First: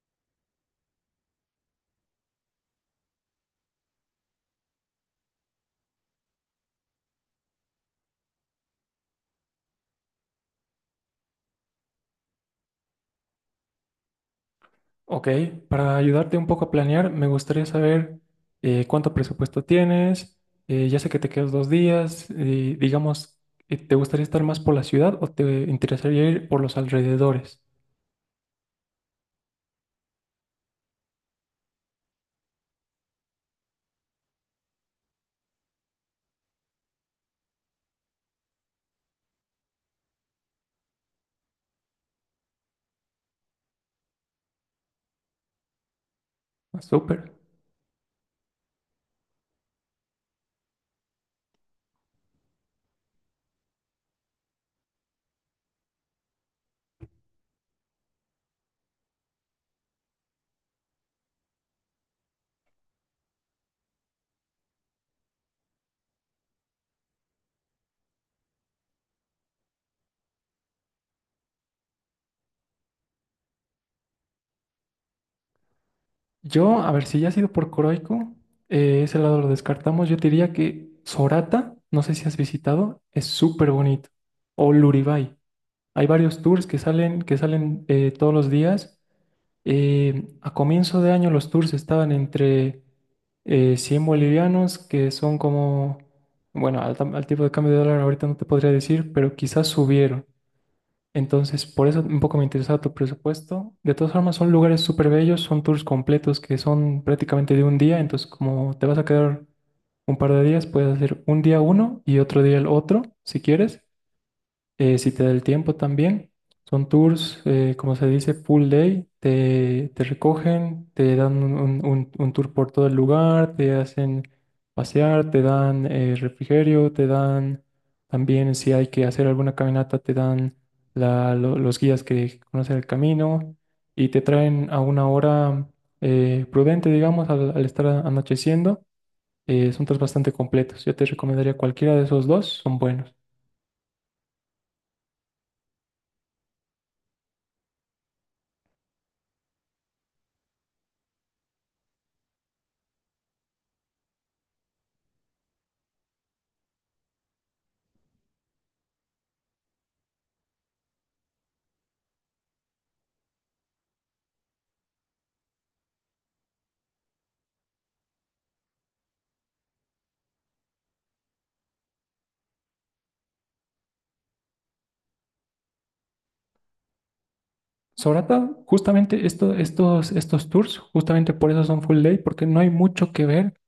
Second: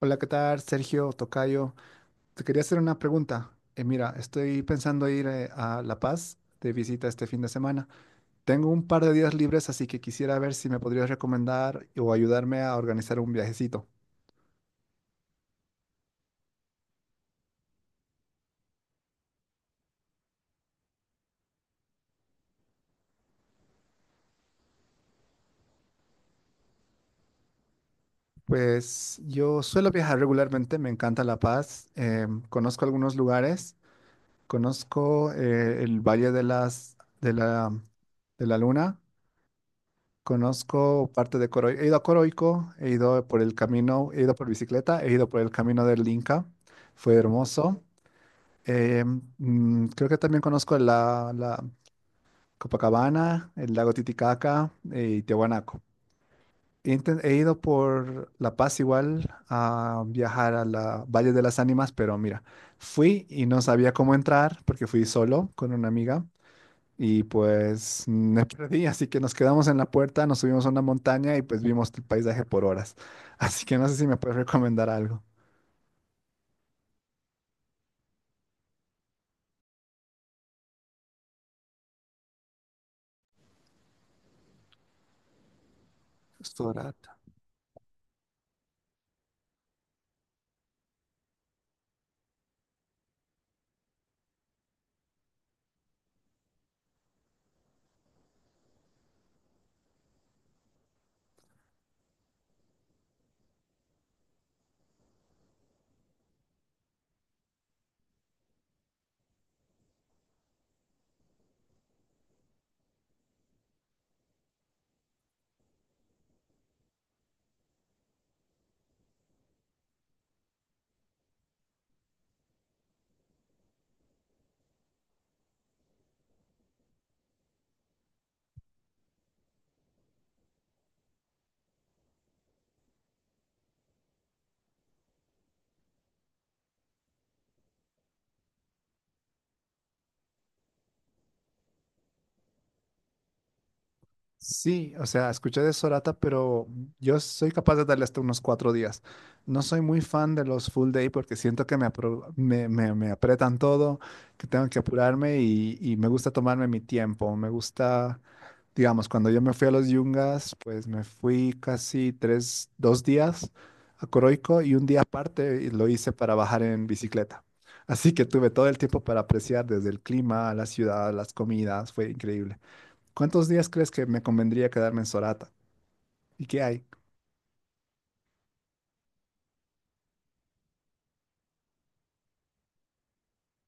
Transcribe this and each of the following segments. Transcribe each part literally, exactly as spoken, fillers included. Hola, ¿qué tal? Sergio Tocayo. Te quería hacer una pregunta. Eh, mira, estoy pensando ir eh, a La Paz de visita este fin de semana. Tengo un par de días libres, así que quisiera ver si me podrías recomendar o ayudarme a organizar un viajecito. Ok, para ayudarte un poco a planear, me gustaría saber eh, cuánto presupuesto tienes. Eh, ya sé que te quedas dos días. Eh, digamos, eh, ¿te gustaría estar más por la ciudad o te interesaría ir por los alrededores? Pues yo suelo viajar regularmente, me encanta La Paz. Eh, conozco algunos lugares, conozco eh, el Valle de las, de la, de la Luna. Conozco parte de Coroico. He ido a Coroico, he ido por el camino, he ido por bicicleta, he ido por el camino del Inca. Ah, Fue súper. hermoso. Eh, mm, Creo que también conozco la, la Copacabana, el lago Titicaca eh, y Tiahuanaco. He, inten- he ido por La Paz igual a viajar a la Valle de las Ánimas, pero mira, fui y no sabía cómo entrar porque fui solo con una amiga. Y pues me perdí, así que nos quedamos en la puerta, nos subimos a una montaña y pues vimos el paisaje por horas. Así que no sé si me puedes recomendar algo. Yo, a ver, si ya has ido por Coroico, eh, ese lado lo descartamos. Yo te diría que Sorata, no sé si has visitado, es súper bonito. O Luribay. Hay varios tours que Sorata. salen, que salen eh, todos los días. Eh, a comienzo de año los tours estaban entre eh, cien bolivianos, que son como, bueno, al, tam- al tipo de cambio de dólar ahorita no te podría decir, pero quizás subieron. Entonces, por eso un poco me interesaba tu presupuesto. De todas formas, son lugares súper bellos, son tours completos que son prácticamente de un día, entonces como te vas a quedar un par de días, puedes hacer un día uno y otro día el otro, si quieres. Eh, si te da el tiempo también, son tours, eh, como se dice, full day, te, te recogen, te dan un, un- un- un tour por todo el lugar, te hacen pasear, te dan eh, refrigerio, te dan también si hay que hacer alguna caminata, te dan la- lo- los guías que conocen el camino y te traen a una hora eh, prudente, digamos, al, al estar anocheciendo. Eh, son tours bastante completos. Yo te recomendaría cualquiera de esos dos, son buenos. Sí, o sea, escuché de Sorata, pero yo soy capaz de darle hasta unos cuatro días. No soy muy fan de los full day porque siento que me, apro- me, me- me apretan todo, que tengo que apurarme y, y me gusta tomarme mi tiempo. Me gusta. Digamos, cuando yo me fui a los Yungas, pues me fui casi tres, dos días a Coroico y un día aparte lo hice para bajar en bicicleta. Así que tuve todo el tiempo para apreciar desde el clima, la ciudad, las comidas, fue increíble. ¿Cuántos días crees que me convendría quedarme en Sorata? ¿Y qué hay? Sorata, justamente esto- estos, estos tours, justamente por eso son full day, porque no hay mucho que ver,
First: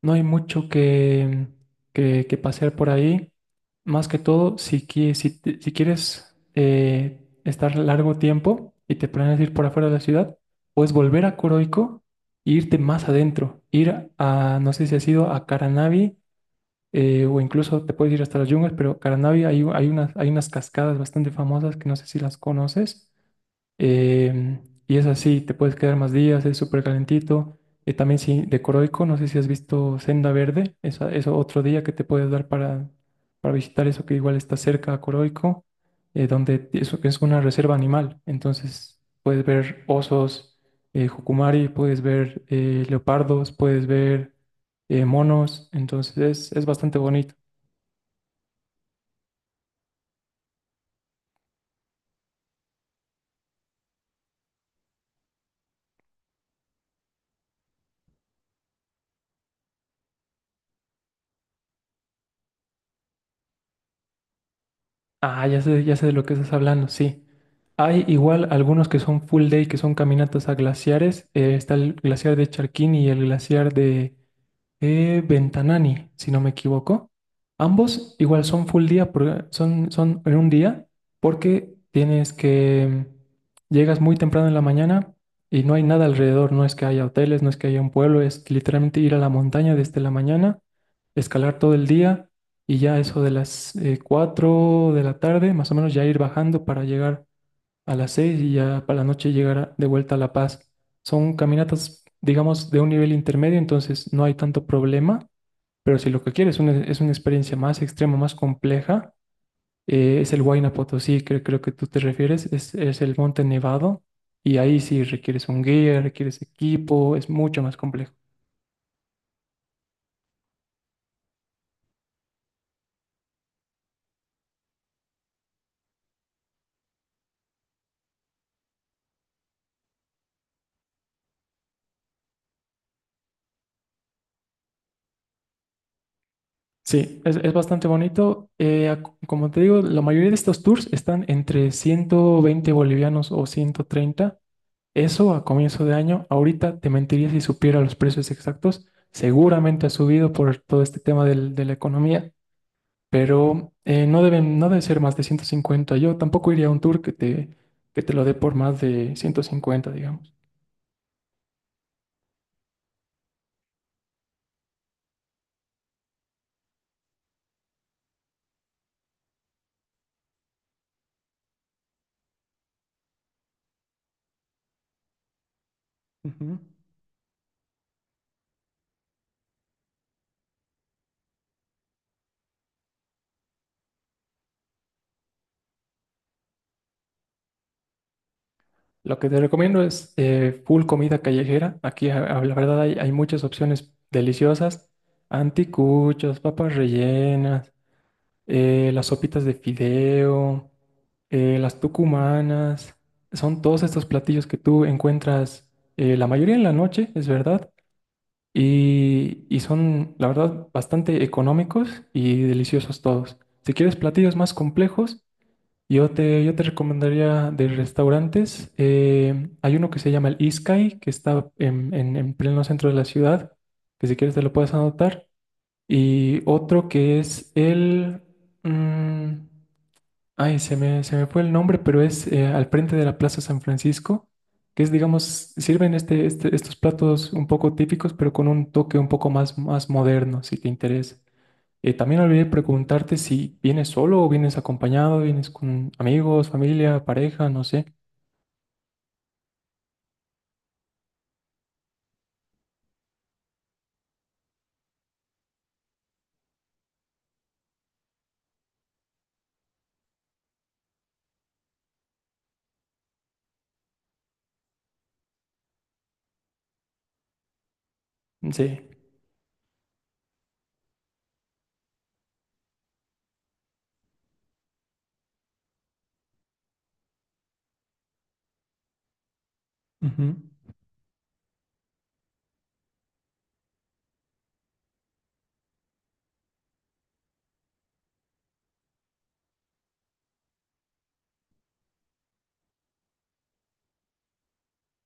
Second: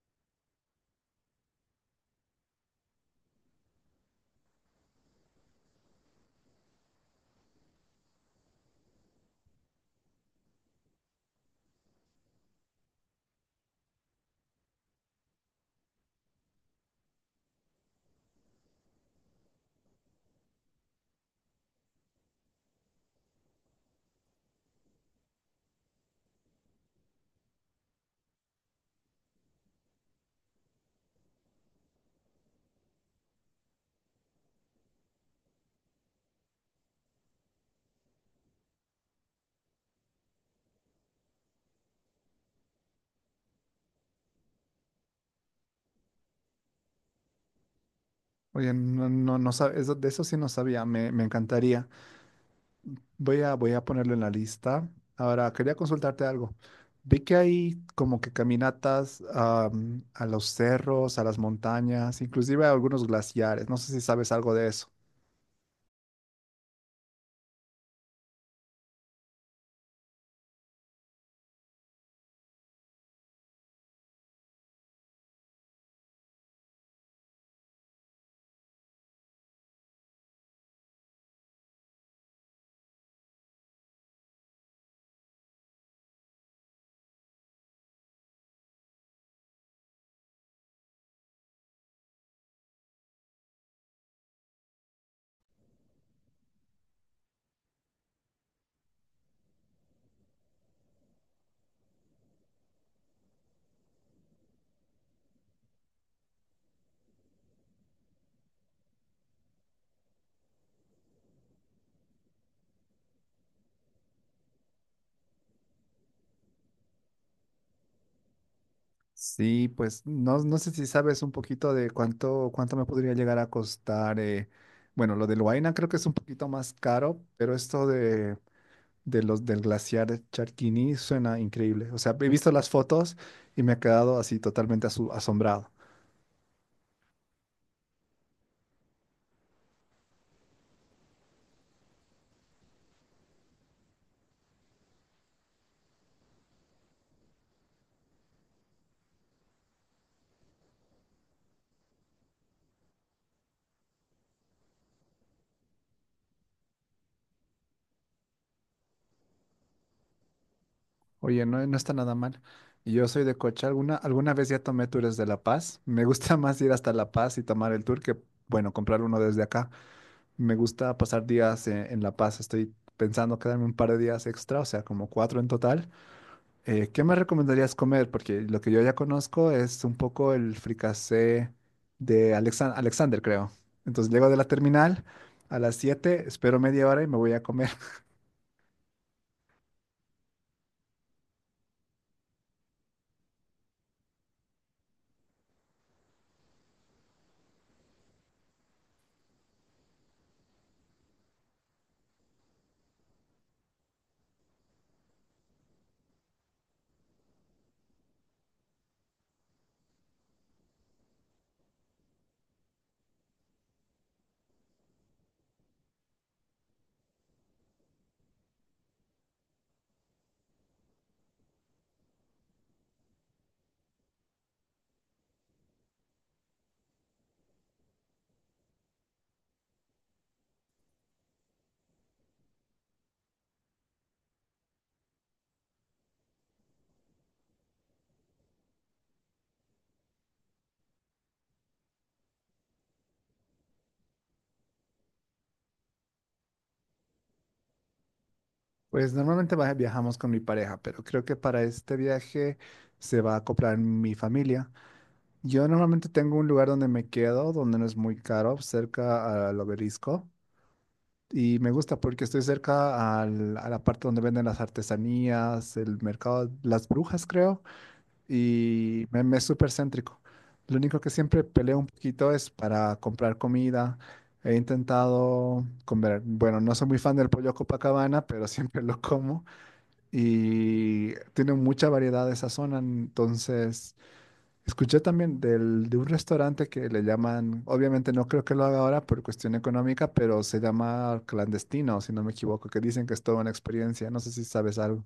no hay mucho que, que, que pasear por ahí. Más que todo, si, qui- si, te- si quieres eh, estar largo tiempo y te planeas ir por afuera de la ciudad, puedes volver a Coroico e irte más adentro. Ir a, no sé si has ido a Caranavi eh, o incluso te puedes ir hasta las yungas, pero Caranavi hay, hay unas, hay unas cascadas bastante famosas que no sé si las conoces. Em, y es así, te puedes quedar más días, es súper calentito. Eh, también sí, de Coroico, no sé si has visto Senda Verde, esa, eso otro día que te puedes dar para, para visitar eso que igual está cerca a Coroico, eh, donde eso es una reserva animal. Entonces puedes ver osos, eh, jucumari, puedes ver eh, leopardos, puedes ver eh, monos. Entonces es, es bastante bonito. Oye, no, no, no sab- eso- de eso sí no sabía, me, me encantaría. Voy a, voy a ponerlo en la lista. Ahora, quería consultarte algo. Vi que hay como que caminatas am, a los cerros, a las montañas, inclusive a algunos glaciares. No sé si sabes algo de eso. Ah, ya sé, ya sé de lo que estás hablando, sí. Hay igual algunos que son full day, que son caminatas a glaciares. Eh, está el glaciar de Charquín y el glaciar de eh, Ventanani, si no me equivoco. Ambos igual son full día, por- son, son en un día, porque tienes que, mm, llegas muy temprano en la mañana y no hay nada alrededor, no es que haya hoteles, no es que haya un pueblo, es literalmente ir a la montaña desde la mañana, escalar todo el día y ya eso de las eh, cuatro de la tarde, más o menos ya ir bajando para llegar a las seis y ya para la noche llegar de vuelta a La Paz. Son caminatas, digamos, de un nivel intermedio, entonces no hay tanto problema, pero si lo que quieres es una, es una experiencia más extrema, más compleja, eh, es el Huayna Potosí, que creo que tú te refieres, es, es el Monte Nevado y ahí sí requieres un guía, requieres equipo, es mucho más complejo. Sí, pues no, no sé si sabes un poquito de cuánto, cuánto me podría llegar a costar. eh, Bueno, lo de Huayna creo que es un poquito más caro, pero esto de, de los del glaciar Charquini suena increíble. O sea, he visto las fotos y me he quedado así totalmente asu- asombrado. Sí, es, es bastante bonito. Eh, ac- como te digo, la mayoría de estos tours están entre ciento veinte bolivianos o ciento treinta. Eso a comienzo de año, ahorita te mentiría si supiera los precios exactos. Seguramente ha subido por todo este tema del- de la economía, pero eh, no deben, no debe ser más de ciento cincuenta. Yo tampoco iría a un tour que te, que te lo dé por más de ciento cincuenta, digamos. Oye, no, no está nada mal. Y yo soy de coche. Alguna, alguna vez ya tomé tours de La Paz. Me gusta más ir hasta La Paz y tomar el tour que, bueno, comprar uno desde acá. Me gusta pasar días en, en La Paz. Estoy pensando quedarme un par de días extra, o sea, como cuatro en total. Ujú. Eh, ¿qué me recomendarías comer? Porque lo que yo ya conozco es un poco el fricasé de Alexan- Alexander, creo. Entonces llego de la terminal a las siete, espero media hora y me voy a comer. Lo que te recomiendo es eh, full comida callejera. Aquí, a- a- la verdad, hay, hay muchas opciones deliciosas. Anticuchos, papas rellenas, eh, las sopitas de fideo, eh, las tucumanas. Son todos estos platillos que tú encuentras eh, la mayoría en la noche, es verdad. Y, y son, la verdad, bastante económicos y deliciosos todos. Si quieres platillos más complejos, yo te, yo te recomendaría de restaurantes. Eh, hay uno que se llama el Iskai, que está en, en- en pleno centro de la ciudad, que si quieres te lo puedes anotar. Y otro que es el... mm, ay, se me, se me fue el nombre, pero es eh, al frente de la Plaza San Francisco, que es, digamos, sirven este, este- estos platos un poco típicos, pero con un toque un poco más, más moderno, si te interesa. Eh, también olvidé preguntarte si vienes solo o vienes acompañado, vienes con amigos, familia, pareja, no sé. Pues normalmente va- viajamos con mi pareja, pero creo que para este viaje se va a acoplar mi familia. Yo normalmente tengo un lugar donde me quedo, donde no es muy caro, cerca al obelisco. Y me gusta porque estoy cerca al- a la parte donde venden las artesanías, el mercado, las brujas, creo, Sí. y me, me es súper céntrico. Lo único que siempre peleo un poquito es para comprar comida. He intentado comer, bueno, no soy muy fan del pollo Copacabana, pero siempre lo como Ujú. y tiene mucha variedad esa zona. Entonces, escuché también del, de un restaurante que le llaman, obviamente no creo que lo haga ahora por cuestión económica, pero se llama Clandestino, si no me equivoco, que dicen que es toda una experiencia. No sé si sabes algo.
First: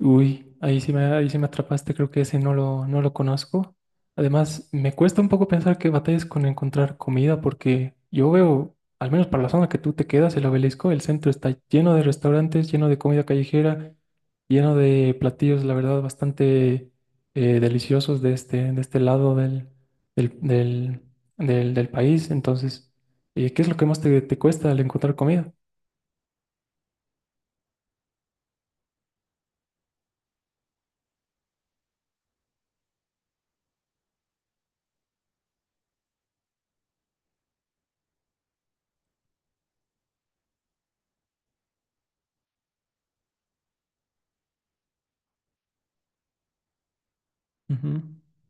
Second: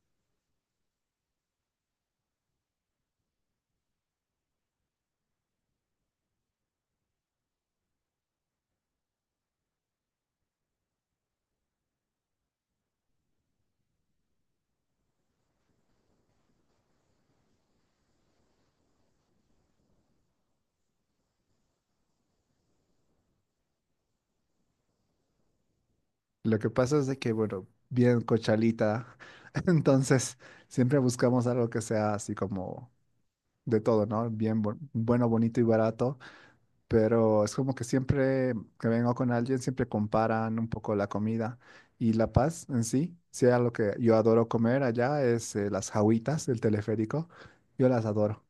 Uy, ahí sí me, ahí sí me atrapaste, creo que ese no lo, no lo conozco. Además, me cuesta un poco pensar que batallas con encontrar comida, porque yo veo, al menos para la zona que tú te quedas, el obelisco, el centro está lleno de restaurantes, lleno de comida callejera, lleno de platillos, la verdad, bastante eh, deliciosos de este, de este lado del, del, del, del- del país. Entonces, eh, ¿qué es lo que más te, te cuesta al encontrar comida? Lo que pasa es de que, bueno, bien cochalita, entonces siempre buscamos algo que sea así como de todo, ¿no? Bien, bu- bueno, bonito y barato. Pero es como que siempre que vengo con alguien, siempre comparan un poco la comida y La Paz en sí. Sea lo que yo adoro comer allá es eh, las jawitas del teleférico. Yo Ujú. las adoro.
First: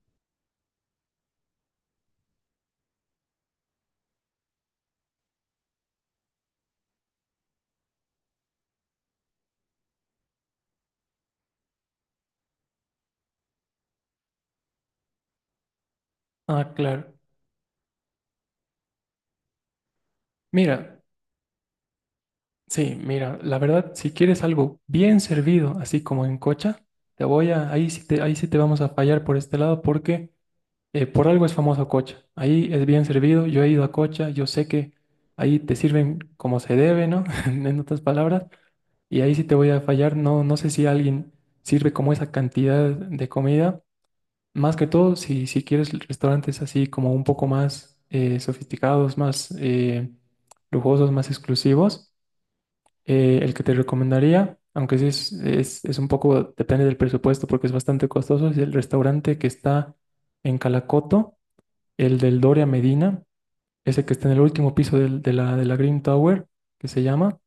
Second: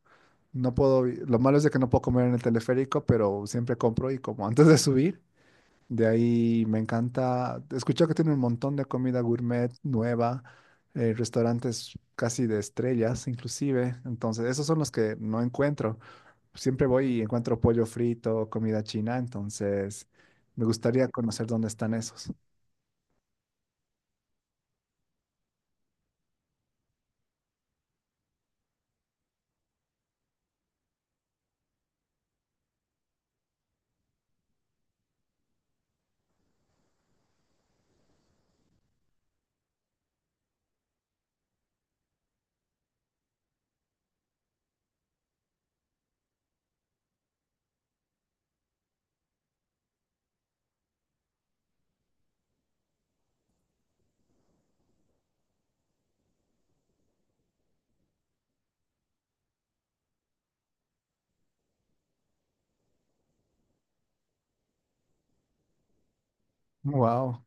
No puedo, vi- lo malo es de que no puedo comer en el teleférico, pero siempre compro y como antes de subir. De ahí me encanta, escuché que tiene un montón de comida gourmet nueva, eh, restaurantes casi de estrellas inclusive. Entonces, esos son los que no encuentro. Ah, Siempre voy claro. y encuentro pollo frito, comida china, entonces me Mira. gustaría conocer dónde están esos. Sí, mira, la verdad, si quieres algo bien servido, así como en Cocha, te voy a, ahí sí te, ahí sí te vamos a fallar por este lado porque eh, por algo es famoso Cocha. Ahí es bien servido, yo he ido a Cocha, yo sé que ahí te sirven como se debe, ¿no? En otras palabras, y ahí sí te voy a fallar, no, no sé si alguien sirve como esa cantidad de comida. Más que todo, si, si quieres restaurantes así como un poco más eh, sofisticados, más eh, lujosos, más exclusivos. Eh, el que te recomendaría, aunque sí es, es, es un poco, depende del presupuesto porque es bastante costoso, es el restaurante que está en Calacoto, el del Doria Medina, ese que está en el último piso del- de la, de la Green Tower, que se llama, Wow.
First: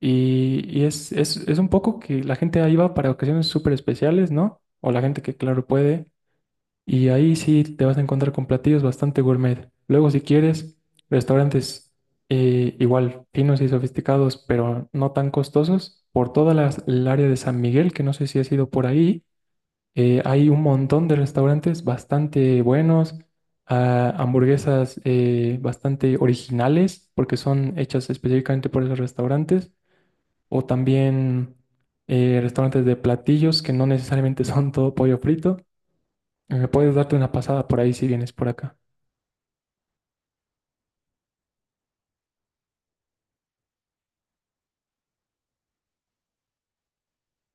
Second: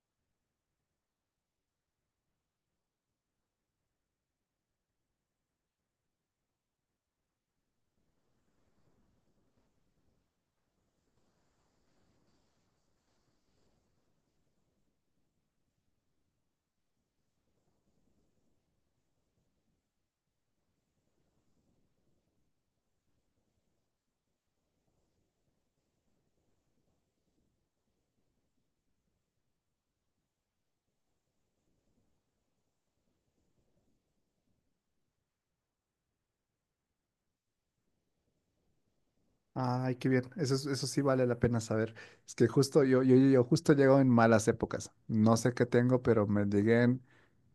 y, y es, es, es un poco que la gente ahí va para ocasiones súper especiales, ¿no? O la gente que, claro, puede, y ahí sí te vas a encontrar con platillos bastante gourmet. Luego, si quieres, restaurantes eh, igual finos y sofisticados, pero no tan costosos. Por toda las- el área de San Miguel, que no sé si has ido por ahí, eh, hay un montón de restaurantes bastante buenos, ah, hamburguesas eh, bastante originales, porque son hechas específicamente por esos restaurantes, o también eh, restaurantes de platillos que no necesariamente son todo pollo frito. Eh, puedes darte una pasada por ahí si vienes por acá. Ay, qué bien. Eso, es- eso sí vale la pena saber. Es que justo yo, yo, yo justo llego en malas épocas. No sé qué tengo, pero me llegué en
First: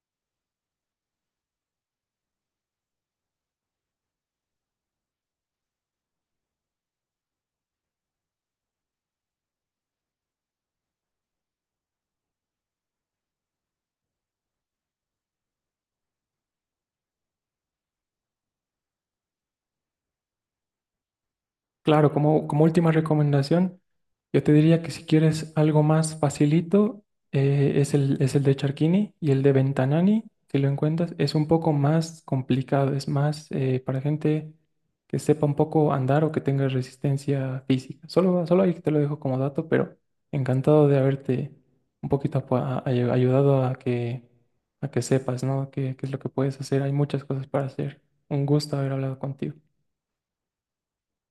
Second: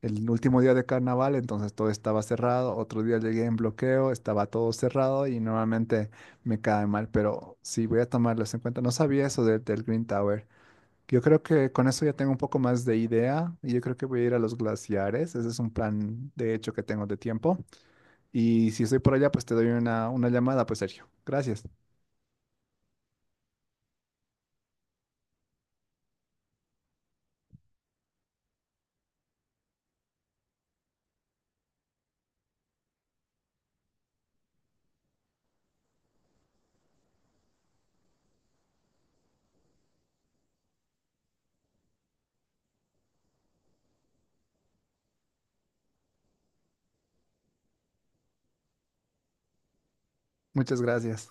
el último día de carnaval, entonces todo estaba cerrado. Otro día llegué en bloqueo, estaba todo cerrado y normalmente me cae mal, pero sí voy a tomarlos en cuenta. No sabía eso del del Green Tower. Yo creo que con eso ya tengo un poco más de idea y yo creo que voy a ir a los glaciares. Ese es un plan de hecho que tengo de tiempo. Y si estoy por allá, pues te doy una, una llamada, pues Sergio. Gracias. Claro, como, como última recomendación, yo te diría que si quieres algo más facilito, eh, es el, es el de Charquini y el de Ventanani, si lo encuentras, es un poco más complicado, es más eh, para gente que sepa un poco andar o que tenga resistencia física. Solo, solo ahí te lo dejo como dato, pero encantado de haberte un poquito apo- a- a- ayudado a que, a que sepas, ¿no? ¿Qué, qué es lo que puedes hacer? Hay muchas cosas para hacer. Un gusto haber hablado contigo. Muchas gracias.